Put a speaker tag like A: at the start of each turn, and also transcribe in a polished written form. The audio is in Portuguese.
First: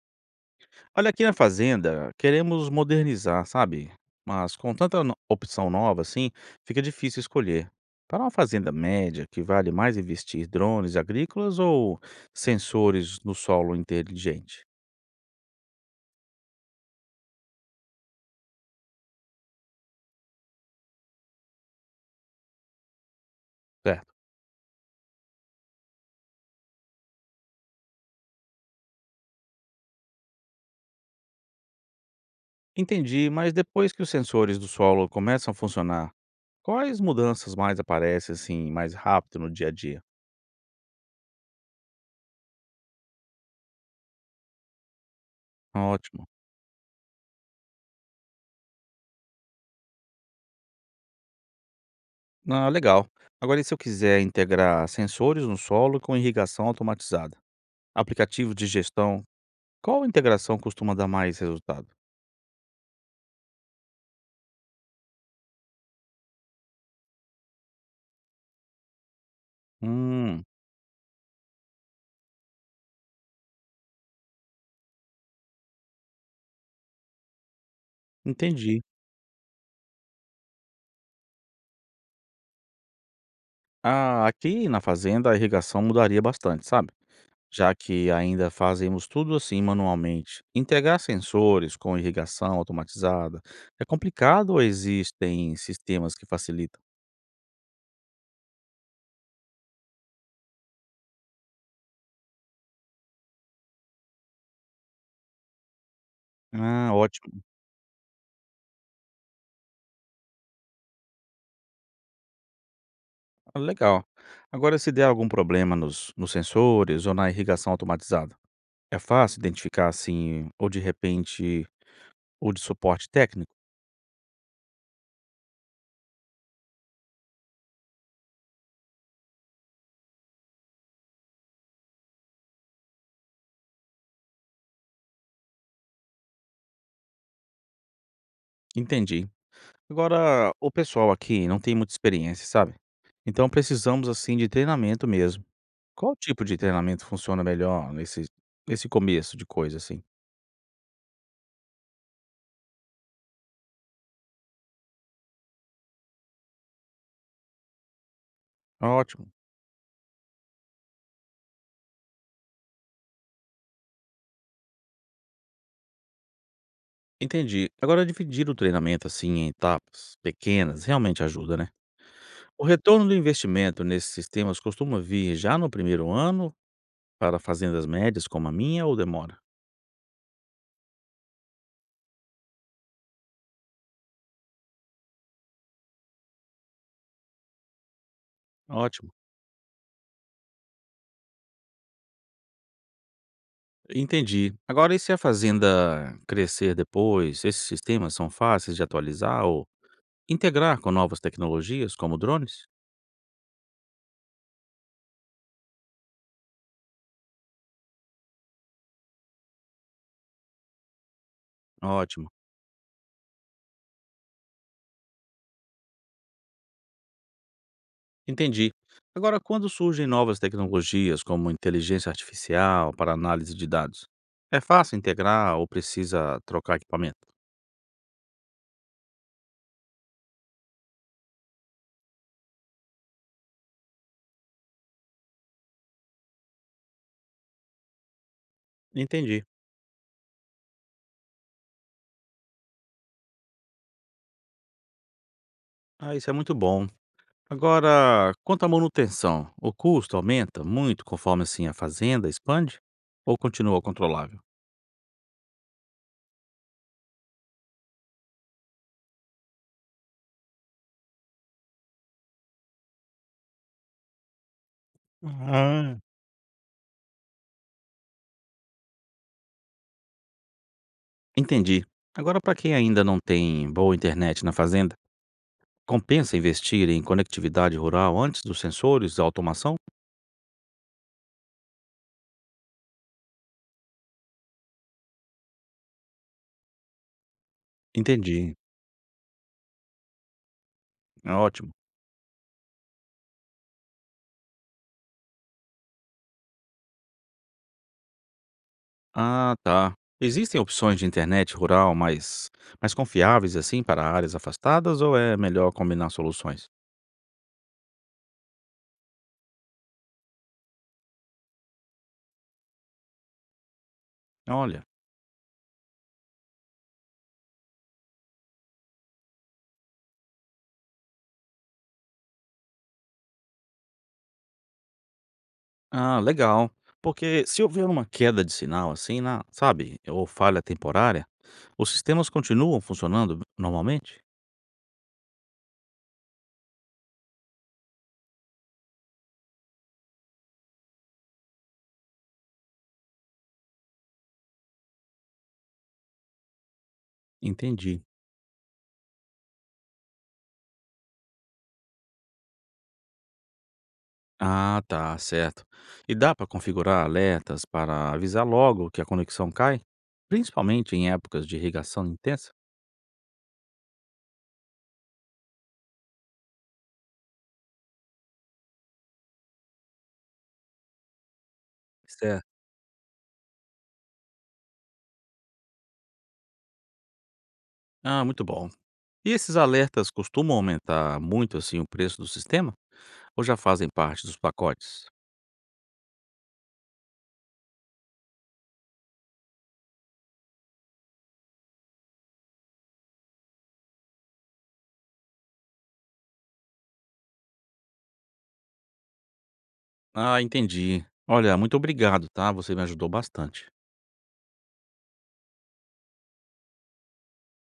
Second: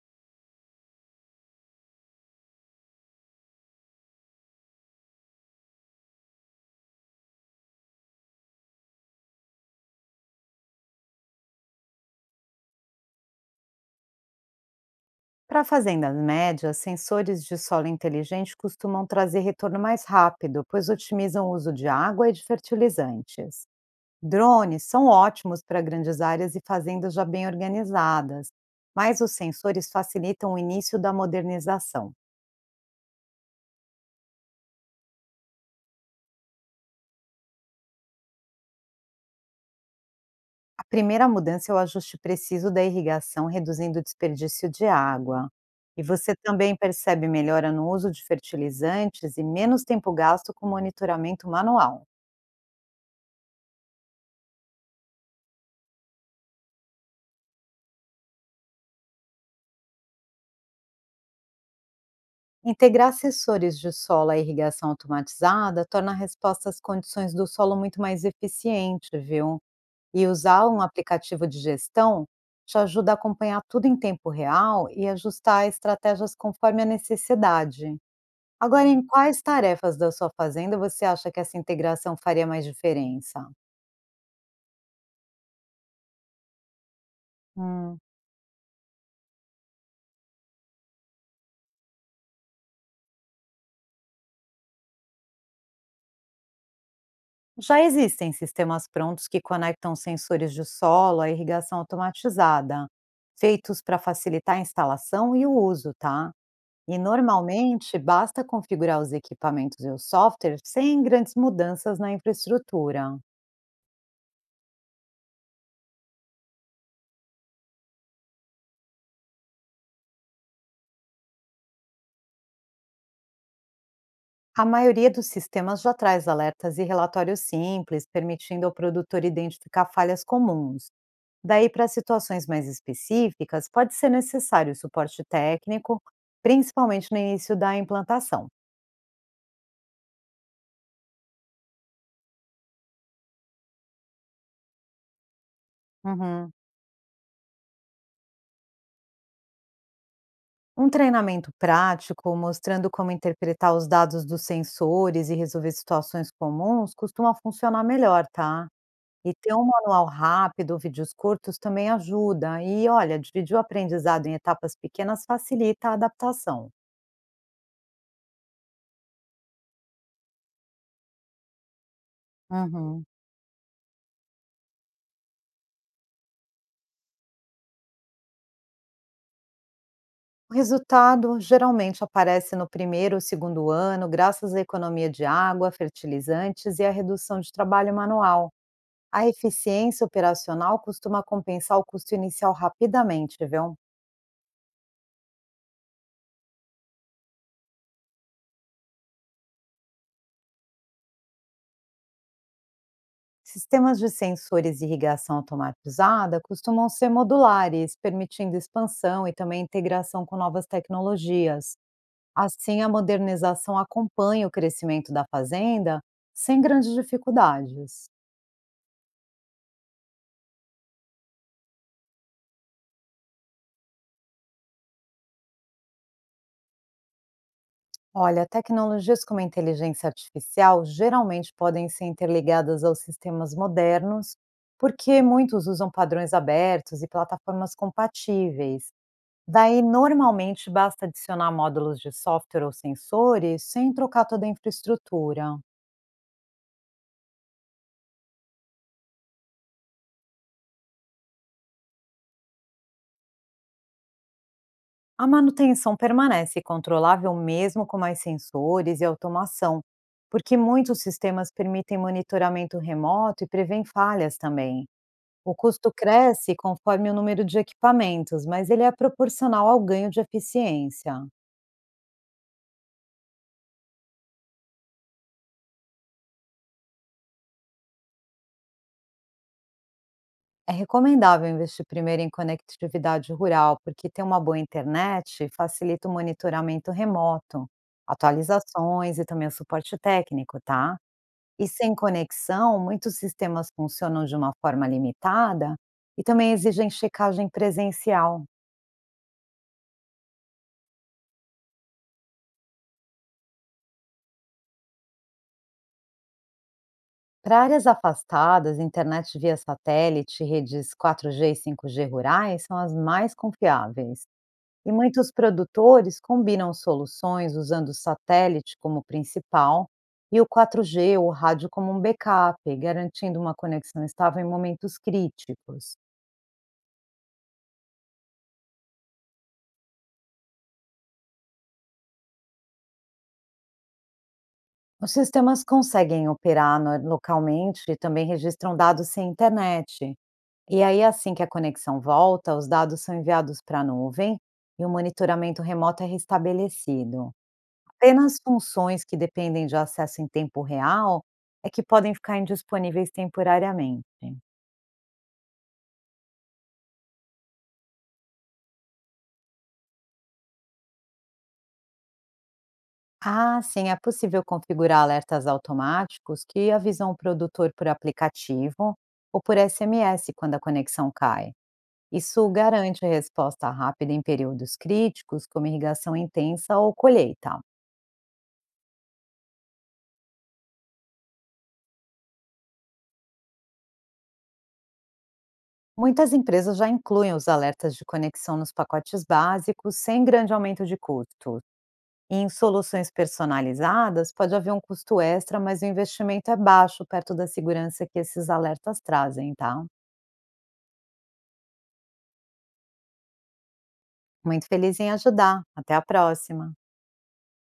A: Olha, aqui na fazenda, queremos modernizar, sabe? Mas com tanta opção nova assim, fica difícil escolher. Para uma fazenda média, que vale mais investir drones agrícolas ou sensores no solo inteligente,
B: Para fazendas médias, sensores de solo inteligente costumam trazer retorno mais rápido, pois otimizam o uso de água e de fertilizantes.
A: certo?
B: Drones são ótimos para grandes áreas e fazendas já bem organizadas, mas os sensores facilitam o início da modernização.
A: Entendi, mas depois que os sensores do solo começam a funcionar, quais mudanças mais aparecem assim, mais rápido no dia a dia?
B: A primeira mudança é o ajuste preciso da irrigação, reduzindo o desperdício de água. E
A: Ótimo.
B: você também percebe melhora no uso de fertilizantes e menos tempo gasto com monitoramento manual.
A: Ah, legal. Agora, e se eu quiser integrar sensores no solo com irrigação automatizada? Aplicativo de gestão. Qual integração costuma dar mais resultado?
B: Integrar sensores de solo à irrigação automatizada torna a resposta às condições do solo muito mais eficiente, viu? E
A: Hum,
B: usar um aplicativo de gestão te ajuda a acompanhar tudo em tempo real e ajustar estratégias conforme a necessidade.
A: entendi.
B: Agora, em quais tarefas da sua fazenda você acha que essa integração faria mais diferença?
A: Ah, aqui na fazenda a irrigação mudaria bastante, sabe? Já
B: Hum.
A: que ainda fazemos tudo assim manualmente. Integrar sensores com irrigação automatizada é complicado ou existem sistemas que facilitam?
B: Já existem sistemas prontos que conectam sensores de solo à irrigação automatizada, feitos para facilitar a instalação e o uso, tá?
A: Ah,
B: E
A: ótimo.
B: normalmente basta configurar os equipamentos e o software sem grandes mudanças na infraestrutura.
A: Ah, legal. Agora, se der algum problema nos sensores ou na irrigação automatizada, é fácil identificar assim, ou de repente, ou de suporte técnico?
B: A maioria dos sistemas já traz alertas e relatórios simples, permitindo ao produtor identificar falhas comuns. Daí, para situações mais específicas, pode ser necessário suporte técnico, principalmente no início da implantação.
A: Entendi. Agora, o pessoal aqui não tem muita experiência, sabe? Então precisamos assim de treinamento mesmo. Qual tipo
B: Uhum.
A: de treinamento funciona melhor nesse começo de coisa assim?
B: Um treinamento prático, mostrando como interpretar os dados dos sensores e resolver situações comuns, costuma funcionar melhor, tá?
A: Ótimo.
B: E ter um manual rápido, vídeos curtos também ajuda. E olha, dividir o aprendizado em etapas pequenas facilita a adaptação.
A: Entendi. Agora dividir o treinamento assim em etapas pequenas realmente ajuda, né? O
B: Uhum.
A: retorno do investimento nesses sistemas costuma vir já no primeiro ano para fazendas médias como a minha ou demora?
B: O resultado geralmente aparece no primeiro ou segundo ano, graças à economia de água, fertilizantes e à redução de trabalho manual.
A: Ótimo.
B: A eficiência operacional costuma compensar o custo inicial rapidamente, viu?
A: Entendi. Agora, e se a fazenda crescer depois, esses sistemas são fáceis de atualizar, integrar com novas tecnologias, como drones?
B: Sistemas de sensores de irrigação automatizada costumam ser modulares, permitindo expansão e também integração com novas tecnologias.
A: Ótimo,
B: Assim, a modernização acompanha o crescimento da fazenda sem grandes dificuldades.
A: entendi. Agora, quando surgem novas tecnologias, como inteligência artificial para análise de dados, é fácil integrar ou precisa trocar equipamento?
B: Olha, tecnologias como a inteligência artificial geralmente podem ser interligadas aos sistemas modernos, porque muitos usam padrões abertos e plataformas compatíveis.
A: Entendi.
B: Daí, normalmente, basta adicionar módulos de software ou sensores sem trocar toda a infraestrutura.
A: Ah, isso é muito bom. Agora, quanto à manutenção, o custo aumenta muito conforme assim a fazenda expande ou continua controlável?
B: A manutenção permanece controlável mesmo com mais sensores e automação, porque muitos sistemas permitem monitoramento remoto e prevêem falhas também. O custo
A: Ah,
B: cresce conforme o número de equipamentos, mas ele é proporcional ao ganho de eficiência.
A: entendi. Agora, para quem ainda não tem boa internet na fazenda, compensa investir em conectividade rural antes dos sensores, da automação?
B: É recomendável investir primeiro em conectividade rural, porque ter uma boa internet facilita o monitoramento remoto,
A: Entendi.
B: atualizações e também o suporte técnico, tá?
A: É
B: E
A: ótimo.
B: sem conexão, muitos sistemas funcionam de uma forma limitada e também exigem checagem presencial.
A: Ah, tá. Existem opções de internet rural mais confiáveis assim para áreas afastadas ou é melhor combinar soluções?
B: Para áreas afastadas, internet via satélite e redes 4G e 5G rurais são as mais confiáveis.
A: Olha.
B: E muitos produtores combinam soluções usando o satélite como principal e o 4G ou rádio como um backup, garantindo uma conexão estável em momentos críticos.
A: Ah, legal. Porque se houver uma queda de sinal assim, na, sabe, ou falha temporária, os sistemas continuam funcionando normalmente?
B: Os sistemas conseguem operar localmente e também registram dados sem internet. E aí, assim que a conexão volta, os dados são enviados para a nuvem e o monitoramento remoto é restabelecido.
A: Entendi.
B: Apenas funções que dependem de acesso em tempo real é que podem ficar indisponíveis temporariamente.
A: Ah, tá, certo. E dá para configurar alertas para avisar logo que a conexão cai, principalmente em épocas de irrigação intensa?
B: Ah, sim, é possível configurar alertas automáticos que avisam o produtor por aplicativo ou por SMS quando a conexão cai.
A: Certo.
B: Isso garante a resposta rápida em períodos críticos, como irrigação intensa ou colheita.
A: Ah, muito bom. E esses alertas costumam aumentar muito assim o preço do sistema ou já fazem parte dos pacotes?
B: Muitas empresas já incluem os alertas de conexão nos pacotes básicos, sem grande aumento de custo. E em soluções personalizadas, pode haver um custo extra, mas o investimento é baixo perto da segurança que esses alertas trazem, tá?
A: Ah, entendi. Olha, muito obrigado, tá? Você me ajudou bastante.
B: Muito feliz em ajudar. Até a próxima.